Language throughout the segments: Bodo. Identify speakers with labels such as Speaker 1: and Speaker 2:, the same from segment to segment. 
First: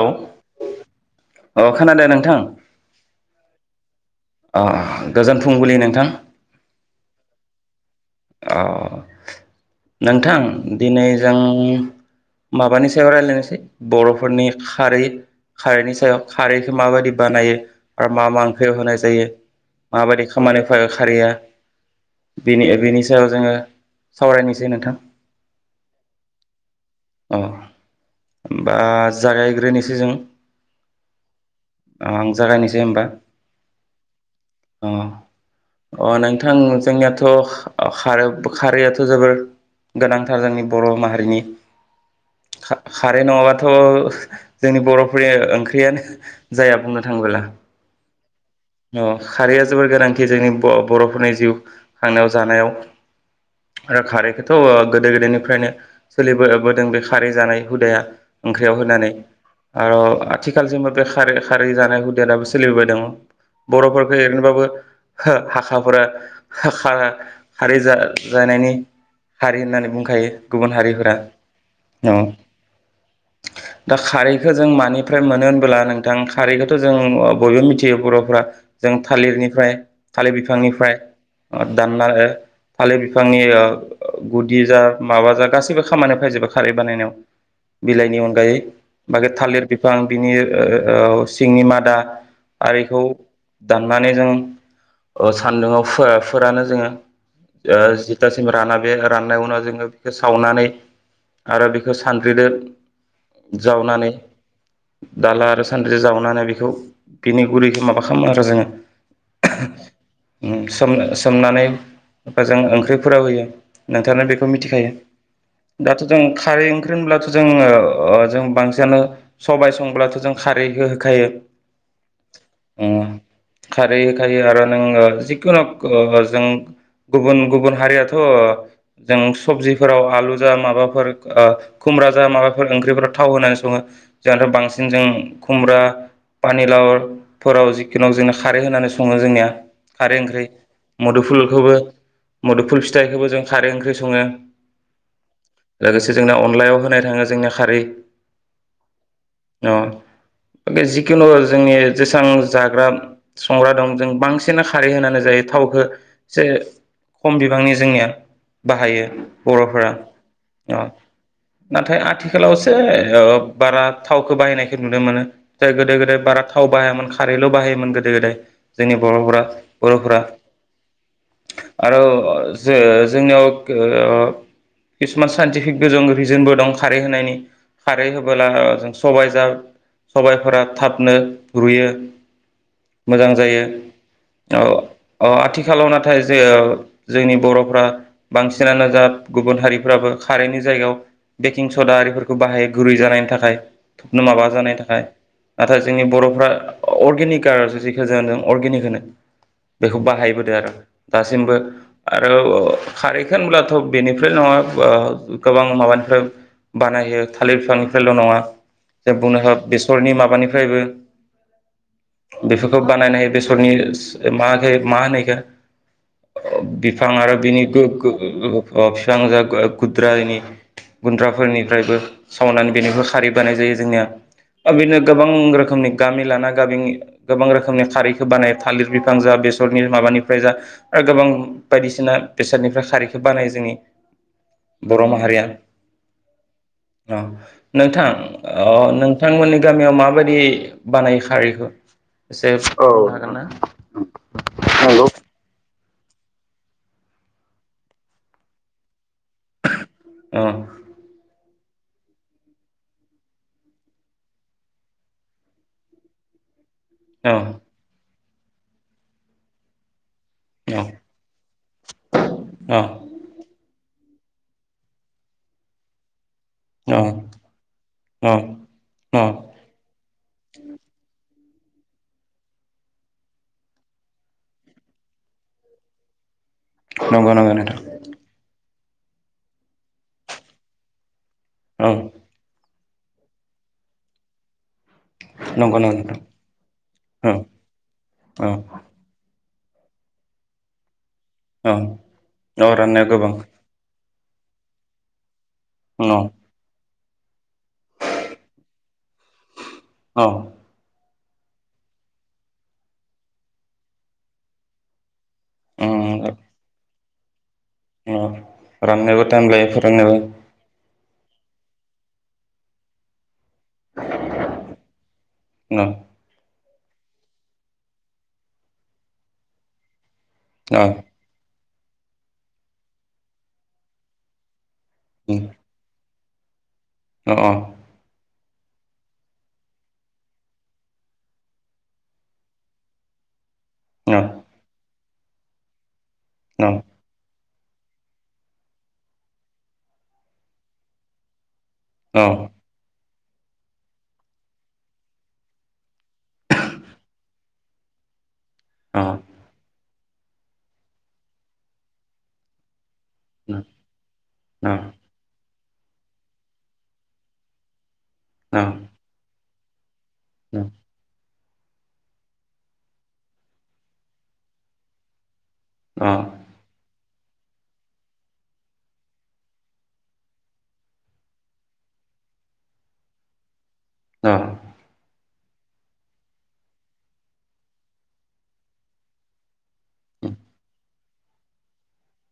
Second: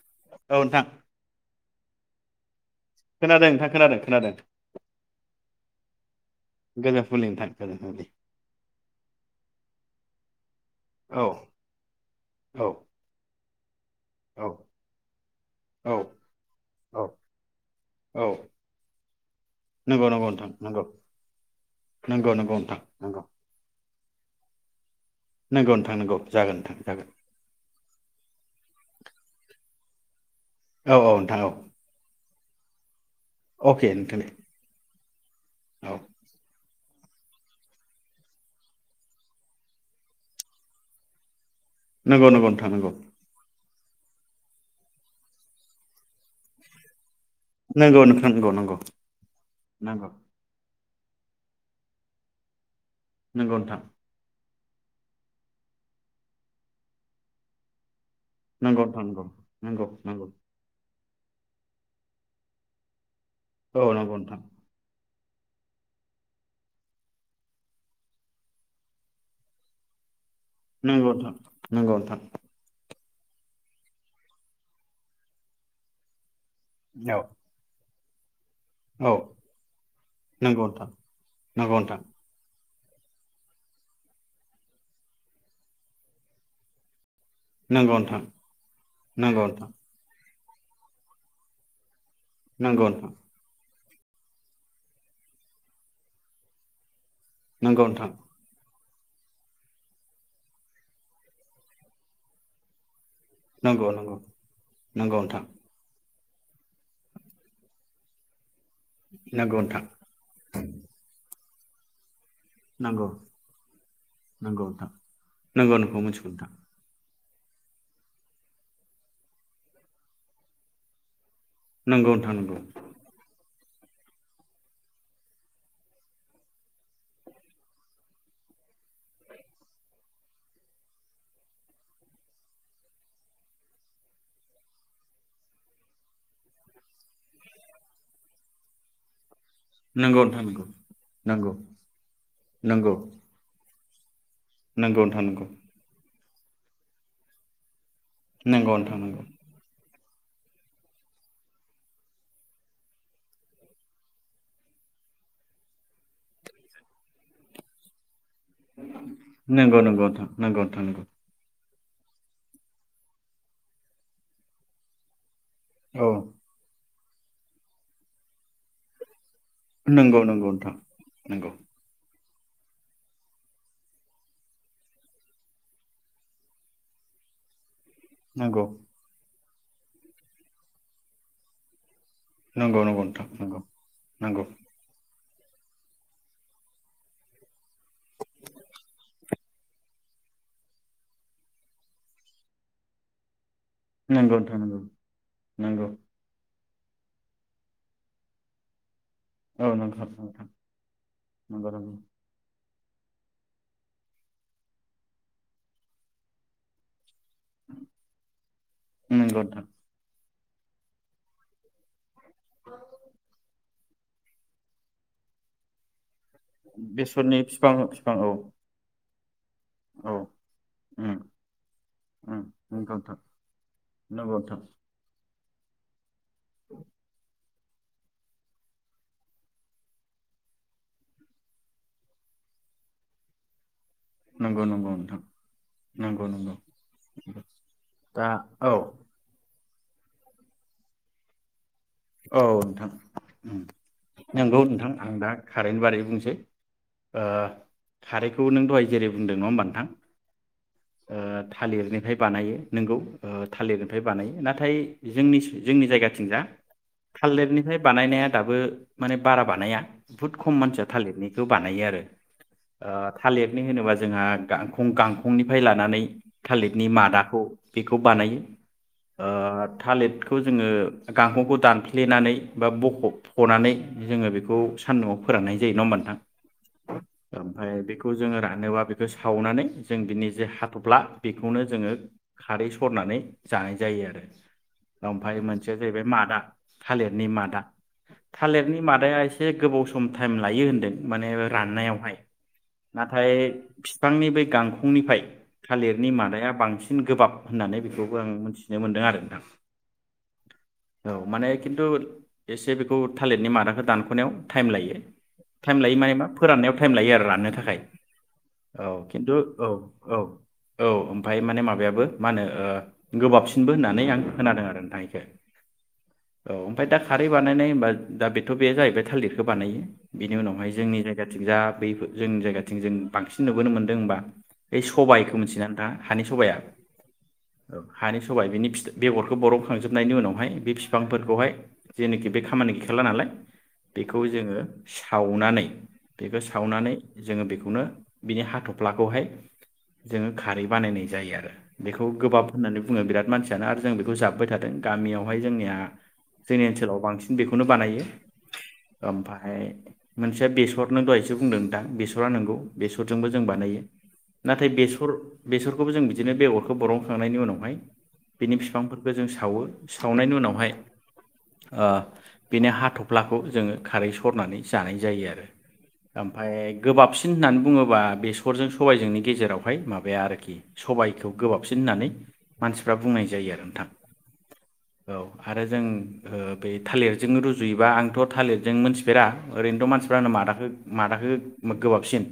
Speaker 1: औ अ खोनादों नों थां
Speaker 2: खोनादों नोंथां खोनादों। खोनादों
Speaker 1: अ गोजोन फुंबिलि नों थां
Speaker 2: गोजोन फुंबिलि नोंथां गोजोनथों।
Speaker 1: औ नोंथां। दिनै
Speaker 2: औ
Speaker 1: जों
Speaker 2: औ
Speaker 1: माबानि सायाव रायलायनोसै
Speaker 2: औ
Speaker 1: बरफोरनि खारै खारैनि
Speaker 2: औ
Speaker 1: सायाव खारैखौ
Speaker 2: औ
Speaker 1: माबायदि बानायो आरो
Speaker 2: औ
Speaker 1: मा मा ओंख्रियाव होनाय जायो
Speaker 2: नंगौ
Speaker 1: माबायदि
Speaker 2: नंगौ नोंथां
Speaker 1: खामानियाव
Speaker 2: नंगौ
Speaker 1: फैयो खारैया
Speaker 2: नंगौ नंगौ
Speaker 1: बेनि
Speaker 2: नोंथां
Speaker 1: बेनि
Speaker 2: नंगौ
Speaker 1: औ जोङो सावरायनोसै नोंथां।
Speaker 2: नंगौ नोंथां नंगौ जगोन नोंथां। जागोन
Speaker 1: अ होमबा जागायग्रोनि जिजों
Speaker 2: औ-औ नोंथां औ
Speaker 1: जागायनोसै होमबा।
Speaker 2: अके नोंथां दे औ
Speaker 1: अ-अ नोंथां जोंनियाथ खारै-खारैआथ जोबोर गोनांथार जोंनि बर माहारिनि
Speaker 2: नंगौ-नंगौ नोंथां नंगौ।
Speaker 1: थ जोंनि बरफोरनि ओंख्रियानो जाया बुंनो थांबोला
Speaker 2: नंगौ नोंथां नंगौ
Speaker 1: अ खारैया जोबोर
Speaker 2: नंगौ
Speaker 1: गोनांथि जोंनि ब बरफोरनि जिउ खांनायाव जानायाव
Speaker 2: नंगौ नोंथां
Speaker 1: थ गोदो गोदायनिफ्रायनो सोलि बो-बो दों बे खारै जानाय हुदाया। ओंख्रियाव
Speaker 2: नंगौ
Speaker 1: होनानै
Speaker 2: नोंथां नंगौ
Speaker 1: आरो
Speaker 2: नंगौ
Speaker 1: आथिखाल जेनबा खारै-खारै जानाय हुदाया दाबो सोलिबोबाय दङ।
Speaker 2: औ
Speaker 1: बर'फोरखौ
Speaker 2: नंगौ नोंथां
Speaker 1: एरनोबाबो [unintelligible] हाखाफोरा खा-खारै जानायनि हारि होननानै बुंखायो। गुबुन हारिफोरा
Speaker 2: नोंगौ नोंथां
Speaker 1: औ दा खारैखो जों मानिफ्राय मोनो होनबोला नोंथां खारैखौथ' जों
Speaker 2: औ
Speaker 1: बयबो मिथि मिथियो बर'फ्रा जों
Speaker 2: औ
Speaker 1: थालिरनिफ्राय थालिर
Speaker 2: नंगौ नोंथां
Speaker 1: बिफांनिफ्राय
Speaker 2: नंगौ नोंथां
Speaker 1: दानना ओ थालिर बिफांनि गुदि जा माबा जा गासैबो खामानिया फैजोबो। खारै बानायनायाव
Speaker 2: नंगौ
Speaker 1: बिलाइनि
Speaker 2: नोंथां
Speaker 1: अनगायै बाखि
Speaker 2: नंगौ
Speaker 1: थालिर
Speaker 2: नोंथां
Speaker 1: बिफां बिनि ओ औ सिंनि मादा
Speaker 2: नंगौ
Speaker 1: आरिखौ
Speaker 2: नोंथां
Speaker 1: दाननानै जों ओ सान्दुङाव फो-फोरानो जोङो। ओ
Speaker 2: नंगौ नोंथां
Speaker 1: जितियासिम राना बे राननाय उनाव जोङो बेखौ सावनानै आरो बेखौ सानग्रिदो
Speaker 2: नंगौ
Speaker 1: जावनानै
Speaker 2: नंगौ नंगौ नोंथां
Speaker 1: दाला आरो सान्द्रि जावना न बेखौ बिनि गुरैखौ माबा खालामो आरो जोङो।
Speaker 2: नंगौ नोंथां
Speaker 1: [inaudible] उम सोमनो सो सोमनानै खो जों
Speaker 2: नंगौ
Speaker 1: ओंख्रिफोराव होयो नोंथांनो बेखौ
Speaker 2: नंगौ नोंथां
Speaker 1: मिथिखायो
Speaker 2: नंगौ नोंखौ
Speaker 1: दाथ'
Speaker 2: मिथिगौ
Speaker 1: खारि ओंख्रि होनब्लाथ' जोङो ओ जों बांसिनानो सबबाय संब्लाथ' जों खारैखौ होखायो
Speaker 2: नंगौ नोंथां नंगौ
Speaker 1: ओ खारै होखायो आरो नोङो जिखुनु जों गुबुन गुबुन हारियाथ' जों सबजिफोराव आलु जा माबा फोर ओ खुमब्रा जा माबाफोर ओंख्रिफोराव थाव होनानै सङो जोंथ' बांसिन जों खुमब्रा पानिलावफोराव जिखुनु जोंना खारै होनानै सङो जोंनिया
Speaker 2: नोंथां
Speaker 1: खारै
Speaker 2: नंगौ नंगौ नोंथां
Speaker 1: ओंख्रि
Speaker 2: नंगौ
Speaker 1: मुदुफुलखौबो मुुदुफुल फिथायखौबो जों खारै ओंख्रै संङो
Speaker 2: नोंगौ नोंथां नोंगौ
Speaker 1: लोगोसे जोंना अनलायाव होनाय थाङो जोंनि खारै
Speaker 2: नंगौ नोंथां नंगौ
Speaker 1: अ जिखुनु जोंनि जेसबां जाग्रा संग्रा दं जों बांसिनानो खारै होनानै जायो थावखौ एसे खम बिबांनि जोंनिया बाहायो बर'फोरा। अ
Speaker 2: थानांगौ।
Speaker 1: नाथाय आथिखालावसो ओ बारा थावखौ बाहायनायखौ नुनो मोनो। जाय गोदो गोदाय बारा थाव बाहायामोन। खारैल' बाहायोमोन गोदो गोदाय जोंनि बर'फ्रा।
Speaker 2: नंगौ नंगौ नोंथां नंगौ।
Speaker 1: अ जो जोंनियाव साइन्टिफिक गोजों रिजनबो दं खारै होनायनि। खारै होबोला
Speaker 2: नंगौ
Speaker 1: जों सबाय जा सबायफोरा थाबनो रुयो।
Speaker 2: नंगौ नंगौ नोंथां नंगौ नंगौ।
Speaker 1: अ आथिखालाव नाथाय जे जोंनि बर'फ्रा बांसिनानो जा गुबुन हारि फोराबो खारैनि जायगायाव बेकिं सदा आरिफोरखौ बाहायो गुरै जानायनि थाखाय। थबनो
Speaker 2: नंगौ
Speaker 1: माबा
Speaker 2: नोंथां नंगौ
Speaker 1: जानायनि थाखाय नाथाय
Speaker 2: नंगौ
Speaker 1: जोंनि बर'फ्रा अर्गेनिक आरो जेखो जों जायो अर्गेनिक होनो।
Speaker 2: औ नंगौ
Speaker 1: बेखौ
Speaker 2: नोंथां
Speaker 1: बाहायबोदो आरो दासिमबो
Speaker 2: नंगौ नंगौ
Speaker 1: आरो खारैखौ होनब्लाथ' बेनिफ्राय नङा गोबां माबानिफ्राय बानायो। थालिर बिफांनिफ्रायल' नङा जे बुंनो
Speaker 2: नंगौ
Speaker 1: ह
Speaker 2: नोंथां
Speaker 1: बेसरनि माबानि। फ्रायबो बेफोरखौ बानायनायो बेसरनि मा होयो मा होनो बेखौ। बिफां आरो
Speaker 2: बेसरनि
Speaker 1: बिनि
Speaker 2: बिफां
Speaker 1: गों
Speaker 2: बिफां औ
Speaker 1: गों [unintelligible]
Speaker 2: औ
Speaker 1: गुद्रानि
Speaker 2: उम
Speaker 1: गुन्द्राफोरनिफ्रायबो
Speaker 2: उम
Speaker 1: सावनानै
Speaker 2: नंगौ
Speaker 1: बेनिबो
Speaker 2: नोंथां
Speaker 1: खारै बानाय जायो जोंनिया
Speaker 2: नंगौ नोंथां
Speaker 1: बिदिनो गोबां। गोबां रोखोमनि गामि लाना गामिनि गोबां रोखोम रोखोमनि खारैखौ बानाय थालिर बिफां जा बेसरनि माबानिफ्राय जा आरो गोबां बायदिसिना बेसादनिफ्राय खारैखौ बानाय जोंनि।
Speaker 2: नंगौ नंगौ
Speaker 1: बर'
Speaker 2: नोंथां
Speaker 1: माहारिया
Speaker 2: नंगौ नंगौ
Speaker 1: नोंथां
Speaker 2: दा
Speaker 1: अ
Speaker 2: औ
Speaker 1: नोंथांमोननि गामियाव माबायदि बानायो खारैखौ।
Speaker 2: औ
Speaker 1: एसे
Speaker 2: नोंथां
Speaker 1: बुंनो हागोन ना?
Speaker 2: नंगौ नोंथां आं दा खारैनि बारै बुंनोसै ओ खारैखौ नों दहाय जेरै बुंदों नङा होमबा नोंथां
Speaker 1: औ
Speaker 2: ओ थालिरनिफ्राय बानायो नोंगौ थालिरनिफ्राय बानायो नाथाय जोंनि जोंनि जायगाथिं जा।
Speaker 1: औ
Speaker 2: थालिरनिफ्राय बानायनाया दाबो माने बारा बानाया। बुहुत खम मानसिया थालिरनिखौ बानायो आरो
Speaker 1: औ
Speaker 2: ओ थालिरनि होनोबा जों जोंहा गांंखं-गांखंनिफ्राय लानानै थालिरनि
Speaker 1: औ
Speaker 2: मादाखौ बेखौ
Speaker 1: औ
Speaker 2: बानायो
Speaker 1: औ
Speaker 2: ओ थालिर जोङो गांखंखौ दान फ्लेनानै बा बख' फनानै जोङो बेखौ सान्दुंआव फोराननाय जायो नङा होमबा नोंथां।
Speaker 1: नंगौ नंगौ नोंथां
Speaker 2: ओमफ्राय बेखौ जोङो रानोबा बे खो सावनानै जों बिनि जे हाथ'फ्ला बेखौनो
Speaker 1: औ
Speaker 2: जोङो खारै सरनानै जानाय जायो आरो। ओमफ्राय मोनसेया
Speaker 1: नंगौ
Speaker 2: जाहैबाय
Speaker 1: नंगौ
Speaker 2: मादा थालिरनि
Speaker 1: नोंथां
Speaker 2: मादा
Speaker 1: औ
Speaker 2: थालिरनि मादाया एसे गोबाव सम टाइम लायो होनदों। माने
Speaker 1: औ
Speaker 2: राननायावहाय
Speaker 1: औ राननाया
Speaker 2: नाथाय
Speaker 1: गोबां
Speaker 2: बिफांनि बे गांखंनिफ्राय थालिरनि
Speaker 1: औ
Speaker 2: मादाया बांसिन सिन गोबाब होननानै बेखौबो आं मिथिनो मोनदों आरो नोंथां।
Speaker 1: औ
Speaker 2: औ माने खिन्थु एसे बेखौ थालिरनि मादाखौ दानख'नायाव टाइम लायो। टाइम लायो माने मा
Speaker 1: उम
Speaker 2: फोराननायाव थाइम लायो आरो लानो था खाय
Speaker 1: औ
Speaker 2: औ
Speaker 1: राननोबो
Speaker 2: खिन्थु
Speaker 1: टाइम लायो फोराननोबो
Speaker 2: औ-औ-औ। फाय माने माबायाबो मा होनो ओ गोबाबसि बो होननानै आं खोनादों आरो नोंथां इखो।
Speaker 1: औ
Speaker 2: औ ओमफाय दा खारै बानायनाय होनबा दा बेथ' बे जायैबाय थालिरखौ बानायो। बिनि उनावहाय
Speaker 1: औ
Speaker 2: जोंनि जायगाथिं जा बैफो जोंनि जायगाथिं जों बांसिन नुबोनो मोनदों होमबा बे सबायखौ
Speaker 1: उम
Speaker 2: मिथियोना नोंथाङा? हानि सबाया?
Speaker 1: अ
Speaker 2: औ हानि सबाय बिनि फि-बेगरखौ बर'खांजोबनायनि उनावहाय बे फि बिफांफोरखौहाय जेनोखि बे खामानि गैखाला नालाय
Speaker 1: औ
Speaker 2: बेखौ जोङो सावनानै बेखौ
Speaker 1: अ
Speaker 2: सावनानै जोङो बे खौनो बिनि हाथ'फ्लाखौहाय जोङो खारै बानायनाय जायो आरो। बेखौ गोबाब
Speaker 1: अ
Speaker 2: होन्नानै बुङो बिराद मानसियानो आरो जों बेखौ जाबोबाय थादों गामियावहाय जोंनिया जोंनि ओनसोलाव बांसिन बेखौनो बानायो।
Speaker 1: अ
Speaker 2: ओमफाय मोनसेया बेसरनो दहायसो बुंदों दां बेसरा नंगौ बेसरजोंबो जों बानायो नाथाय
Speaker 1: अ
Speaker 2: बेसर बेसरखौबो जों बिदिनो बेगरखौ बरनखांनायनि उनावहाय बिनि फिफांफोरखौ जों सावो सावनायनि उनावहाय ओ बेनि हाथ'फ्लाखौ जोङो खारै सरनानै जानाय जायो आरो।
Speaker 1: अ
Speaker 2: ओमफाय गोबाब सि सिन होननानै बुंङोब्ला बेसरजों सबाइजोंनि गेजेरावहाय माबाया आरोखि सबाइखौ गोबाबसिन होननानै मानसिफ्रा बुंनाय जायो आरो नोंथां।
Speaker 1: ओ
Speaker 2: औ। आरो जों ओ बे थालिरजों रुजुयोबा आंथ' थालिरजों मोनथिफेरा ओरैनोथ' मानसिफानो मादाखो मादाखो गोबाबसिन।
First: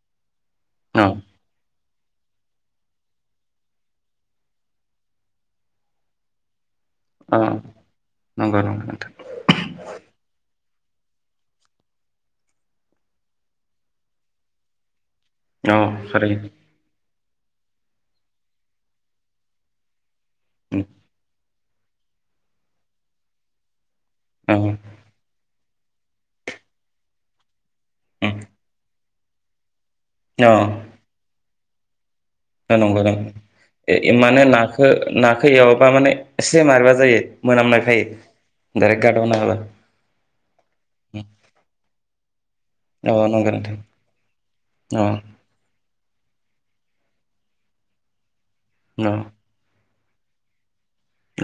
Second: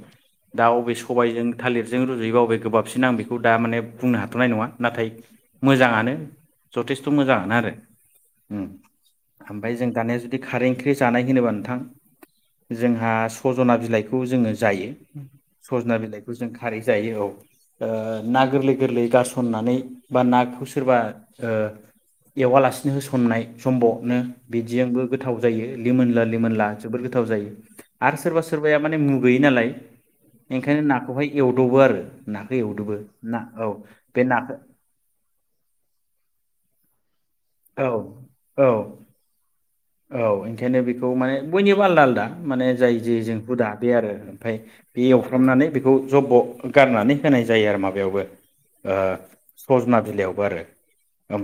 Speaker 2: दा अबे सबाइजों थालिर जों रुजुयोबा अबे गोबाबसिन आं बेखौ दा माने बुंनो हाथ'नाय नङा नाथाय मोजाङानो जथेस्थ'
Speaker 1: अ
Speaker 2: मोजाङानो आरो।
Speaker 1: नंगौ
Speaker 2: उम
Speaker 1: नंगौ नोंथां
Speaker 2: ओमफाय जों दानिया जुदि खारै ओंख्रि जानाय होनोब्ला नोंथां जोंहा सज'ना बिलाइखौ जोङो जायो
Speaker 1: औ
Speaker 2: सजना बिलाइखौ जों
Speaker 1: थारैनो
Speaker 2: खारै जायो औ। ओ ना गोरलै गोरलै गारसननानै। बा नाखौ सोरबा ओ एवालासे बिदिनो होसननाय सम्ब' नो बिदिजोंबो गोथाव जायो। लिमोनला लिमोनला जोबोद गोथाव जायो। आरो सोरबा सोरबाया माने मुग गैयि नालाय।
Speaker 1: औ औ
Speaker 2: बेखायनो नाखौहाय एवदबो आरो नाखौ एवदबो
Speaker 1: नंगौ
Speaker 2: ना औ
Speaker 1: ए
Speaker 2: बे
Speaker 1: माने नाखौ नाखौ एवबा माने से मारैबा जायो
Speaker 2: औ
Speaker 1: मोनामनायखाय
Speaker 2: औ
Speaker 1: डाइरेक्ट गारदावना होबाय।
Speaker 2: औ, ओंखायनो बेखौ माने बयनिबो आलदा आलदा। माने जाय
Speaker 1: अ
Speaker 2: जिजों
Speaker 1: नंगौ
Speaker 2: हुदा
Speaker 1: नोंथां
Speaker 2: बे आरो ओमफ्राय बे
Speaker 1: अ
Speaker 2: एवफ्रामनानै बेखौ जब्ब'। गारनानै होनाय जायो आरोमा बेयावबो ओ सजना बिलायावबो आरो।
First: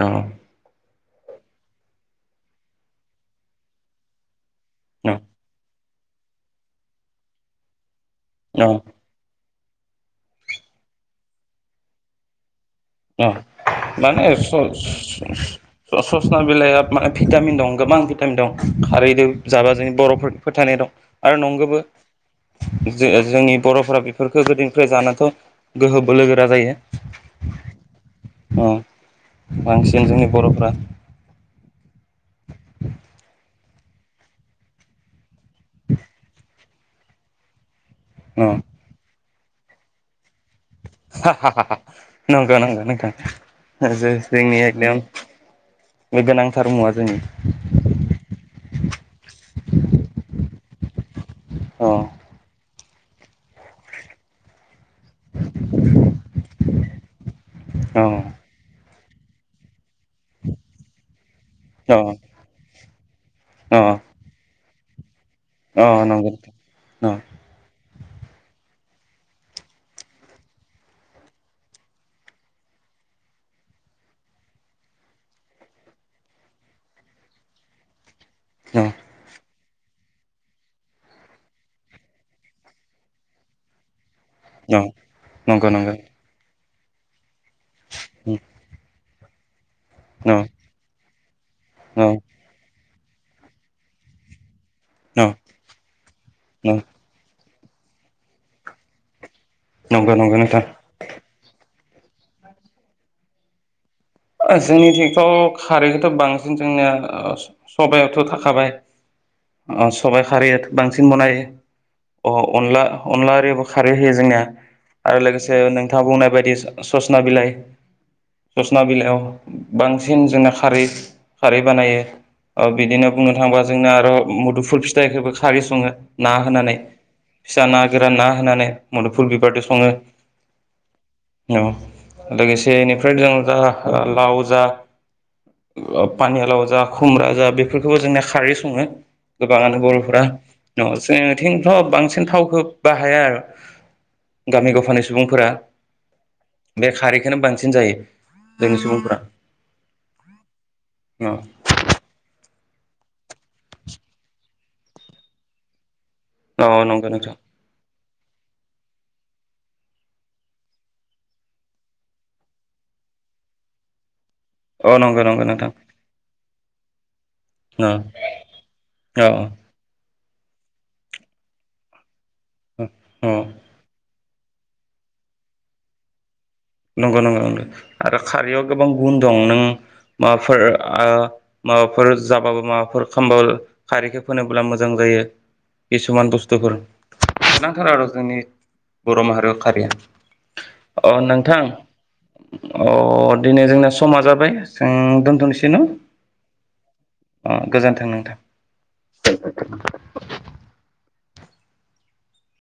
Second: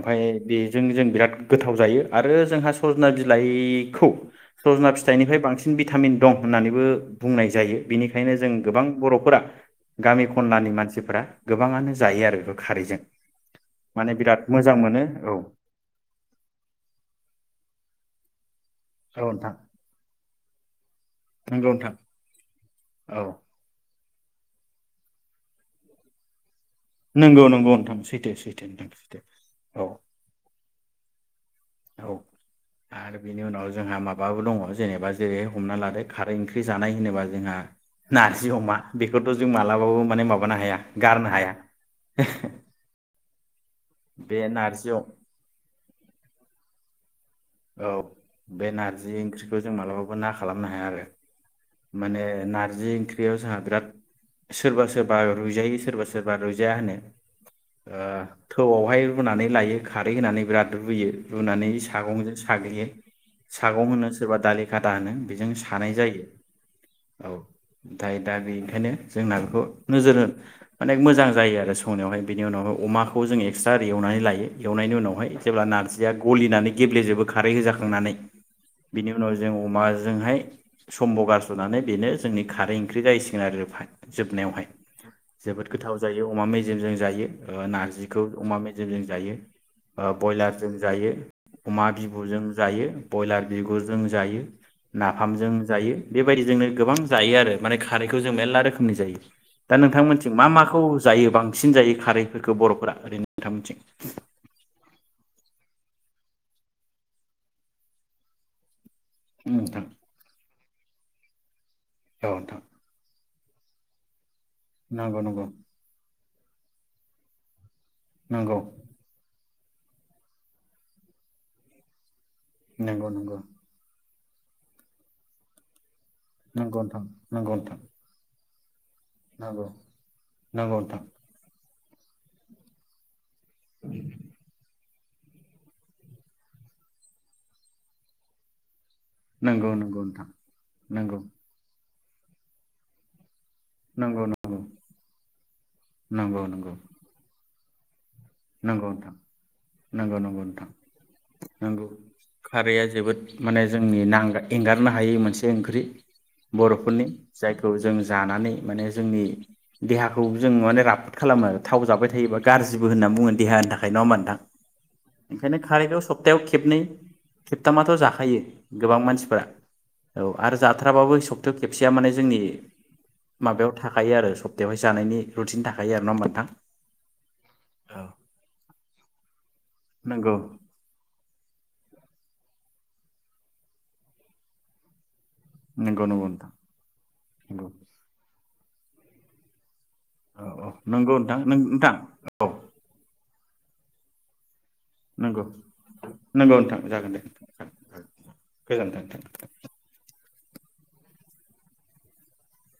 Speaker 1: अ
Speaker 2: बेजों जों बिराद गोथाव जायो आरो जोंहा स ना बिलाइखौ सजना फिथाइनिफ्राय बांसिन बि भिटामिन दं होननानैबो बुंनाय जायो। बेनिखायनो जों
Speaker 1: अ
Speaker 2: गोबां बर'फोरा गामि खनलानि मानसिफोरा गोबाङानो जायो आरो बेखौ खारैजों
Speaker 1: ओ माने
Speaker 2: बिराद मोजां मोनो औ
Speaker 1: स-ससना बिलाइआ माने भिटामिन दं गोबां दं खारैदों
Speaker 2: नोंथां
Speaker 1: जाबा जोंनि बर'फोरनि फोथायनाय दं। आरो
Speaker 2: नंगौ
Speaker 1: नंगौबो
Speaker 2: नोंथां
Speaker 1: जो
Speaker 2: औ
Speaker 1: जोंनि बर'फोरा बेफोरखौ गोदोनिफ्राय जा नाथ' गोहो बोलोगोरा जायो।
Speaker 2: नंगौ नंगौ सैथो सैथो
Speaker 1: अ
Speaker 2: नोंथां सैथौ, औ
Speaker 1: बांसिन जोंनि बर'फ्रा
Speaker 2: औ आरो बिनि उनाव जोंहा माबाबो दङ, जेनेबा जेरैह हमना लादो खारै ओंख्रि जानाय होनोबा जोंहा नारजि
Speaker 1: अ
Speaker 2: अमा बेख थ' जों मालाबाबो माने मा बानो हाया गारनो हाया।
Speaker 1: नंगौ नंगौ नोंथां।
Speaker 2: बे
Speaker 1: जोंनि
Speaker 2: नारजि
Speaker 1: एकदम
Speaker 2: औ
Speaker 1: बे गोनांथार मुवा जोंनि
Speaker 2: औ बे नारजि ओंख्रिखौ जों मालाबाबो ना खालाम नो हाया आरो
Speaker 1: अ
Speaker 2: माने ना नारजि ओंख्रियाव जोंहा बिराद सोरबा सोरबा रुइजायो सोरबा सोरबा रुइजाया होनो ओ
Speaker 1: अ
Speaker 2: थौआवहाय रुनानै लायो, खारै होनानै बिराद रुयो रुनानै
Speaker 1: अ
Speaker 2: सागंजों
Speaker 1: अ
Speaker 2: सागं होनो सोरबा दालि खाथा होनो जों
Speaker 1: अ
Speaker 2: सानाय
Speaker 1: नंगौ न
Speaker 2: जायो औ ओमफ्राय दा बेनिखायनो जोंना बेखौ नोजोर होन मान मोजां जायो आरो संनायावहाय बेनि उनावहाय अमाखौ जों एक्सट्रा एवनानै लायो एवनायनि उनावहाय जेब्ला नारजिया गलिनानै गेब्लेजोबो खारै होजाखांनानै
Speaker 1: न
Speaker 2: बिनि उनाव जों अमाजोंहाय सम्भ'गारस'नानै बेनो जोंनि खारै ओंख्रि जाहैसिगोन आरो ओमफाय जोबनायावहाय जोबोद
Speaker 1: नंगौ नंगौ
Speaker 2: गोथाव
Speaker 1: न
Speaker 2: जायो अमा मेजे जायो नार्जारि खौ अमा मेजेमजों जायो ओ
Speaker 1: न
Speaker 2: बरलार जों‌ जायो अमा
Speaker 1: न
Speaker 2: जायो ब्रयलार बिगुरजों जायो नाफामजों जायो बेबायदिजोंनो गोबां जायो आरो माने खारैखौ जों मेरला रोखोमनि जायो दा
Speaker 1: नंगौ
Speaker 2: नोंथांमोनथिं
Speaker 1: नंगौ
Speaker 2: मा
Speaker 1: नोंथां
Speaker 2: माखौ जायो बांसिन जायो खारैफोरखौ बर'फोरा ओरैनो नोंथांमोनथिं
Speaker 1: जोंनिथिंथ' खारैखौथ' बांसिन जोंनिया सबायावथ' थाखाबाय
Speaker 2: उम नोंथां
Speaker 1: अ सबबाय खारैयाथ' बांसिन बनायो
Speaker 2: औ
Speaker 1: अ
Speaker 2: नोंथां
Speaker 1: अनला अनला आरो बेखौ खारै होयो जोङो
Speaker 2: नंगौ
Speaker 1: आरो
Speaker 2: नंगौ
Speaker 1: लोगोसे नोंथाङा बुंनाय बायदि बायदि सजना बिलाइ
Speaker 2: नंगौ
Speaker 1: सुसना बि लाव बांसिन जोंना खारै खारै बानायो बिदिनो
Speaker 2: नंगौ
Speaker 1: बुंनो
Speaker 2: नंगौ
Speaker 1: थाङोबा जोंनो आरो मुदुफुल फिथाइखौबो खारै सङो ना होनानै
Speaker 2: नंगौ नोंथां
Speaker 1: फिसा ना गोरान ना होनानै मुदुफुल बिबार जों
Speaker 2: नंगौ
Speaker 1: सङो
Speaker 2: नोंथां
Speaker 1: लोगोसे बेनिफ्राय जों दा लाव जा पानियालाव जा खुमब्रा जा बेफोरखौबो जोंना खारै सङो
Speaker 2: नंगौ
Speaker 1: गोबाङानो
Speaker 2: नंगौ
Speaker 1: बर'फोरा
Speaker 2: नोंथां नंगौ
Speaker 1: न'आवथिंथ' बांसिन बांसिन थावखौ बाहाया आरो
Speaker 2: नंगौ नोंथां नंगौ
Speaker 1: गामि गफानि सुबुंफोरा
Speaker 2: नंगौ नंगौ नंगौ
Speaker 1: बे खारैखौनो बांसिन साबसिन जायो जोंनि
Speaker 2: नंगौ
Speaker 1: सुबुंफोरा
Speaker 2: नंगौ नंगौ नोंथां
Speaker 1: औ
Speaker 2: नंगौ खारै या जोबोद माने जोंनि नांगाय एंगारनो हायै मोनसे ओंख्रि
Speaker 1: औ
Speaker 2: बर'फोरनि
Speaker 1: नंगौ नोंथां
Speaker 2: जायखौ जों जानानै माने जोंनि देहाखौ जों माने राफोद खालामो थाव जाबाय थायोबा गाज्रिबो होननानै बुङो देहानि थाखाय नङा होनबा नोंथां
Speaker 1: अ नंगौ नंगौ
Speaker 2: ओंखायनो
Speaker 1: नोंथां
Speaker 2: खारैखौ सब्तायाव खेबनै
Speaker 1: औ
Speaker 2: खेबथामाथ' जाखायो गोबां
Speaker 1: औ
Speaker 2: मानसिफोरा औ आरो जाथ्राबाबो सब्तायाव खेबसेया माने जोंनि
Speaker 1: औ
Speaker 2: माबायाव थाखायो आरो सप्तायावहाय जानायनि रुटिन थाखायो आरोना नोंथां
Speaker 1: नंगौ नंगौ नंगौ
Speaker 2: औ
Speaker 1: आरो खारैयाव गोबां गुन दं नों
Speaker 2: नंगौ
Speaker 1: माबाफोर ओ माबाफोर जाबाबो माबा एखमबा खारैखौ फोनोब्ला मोजां जायो
Speaker 2: नंगौ नंगौ
Speaker 1: किसुमान
Speaker 2: नोंथां
Speaker 1: बुस्थुफोर
Speaker 2: नंगौ
Speaker 1: नांथारो आरो जोंनि बर' माहारियाव खारिया
Speaker 2: औ औ नंगौ नोंथां
Speaker 1: नोंथां अ दिनै जोंना समा जाबाय जों
Speaker 2: नंगौ
Speaker 1: दोनथ'नोसै न'
Speaker 2: नंगौ नोंथां जागोन दे
Speaker 1: अ
Speaker 2: नोंथां
Speaker 1: गोजोन्थों नोंथां
Speaker 2: गोजोनथों नोंथां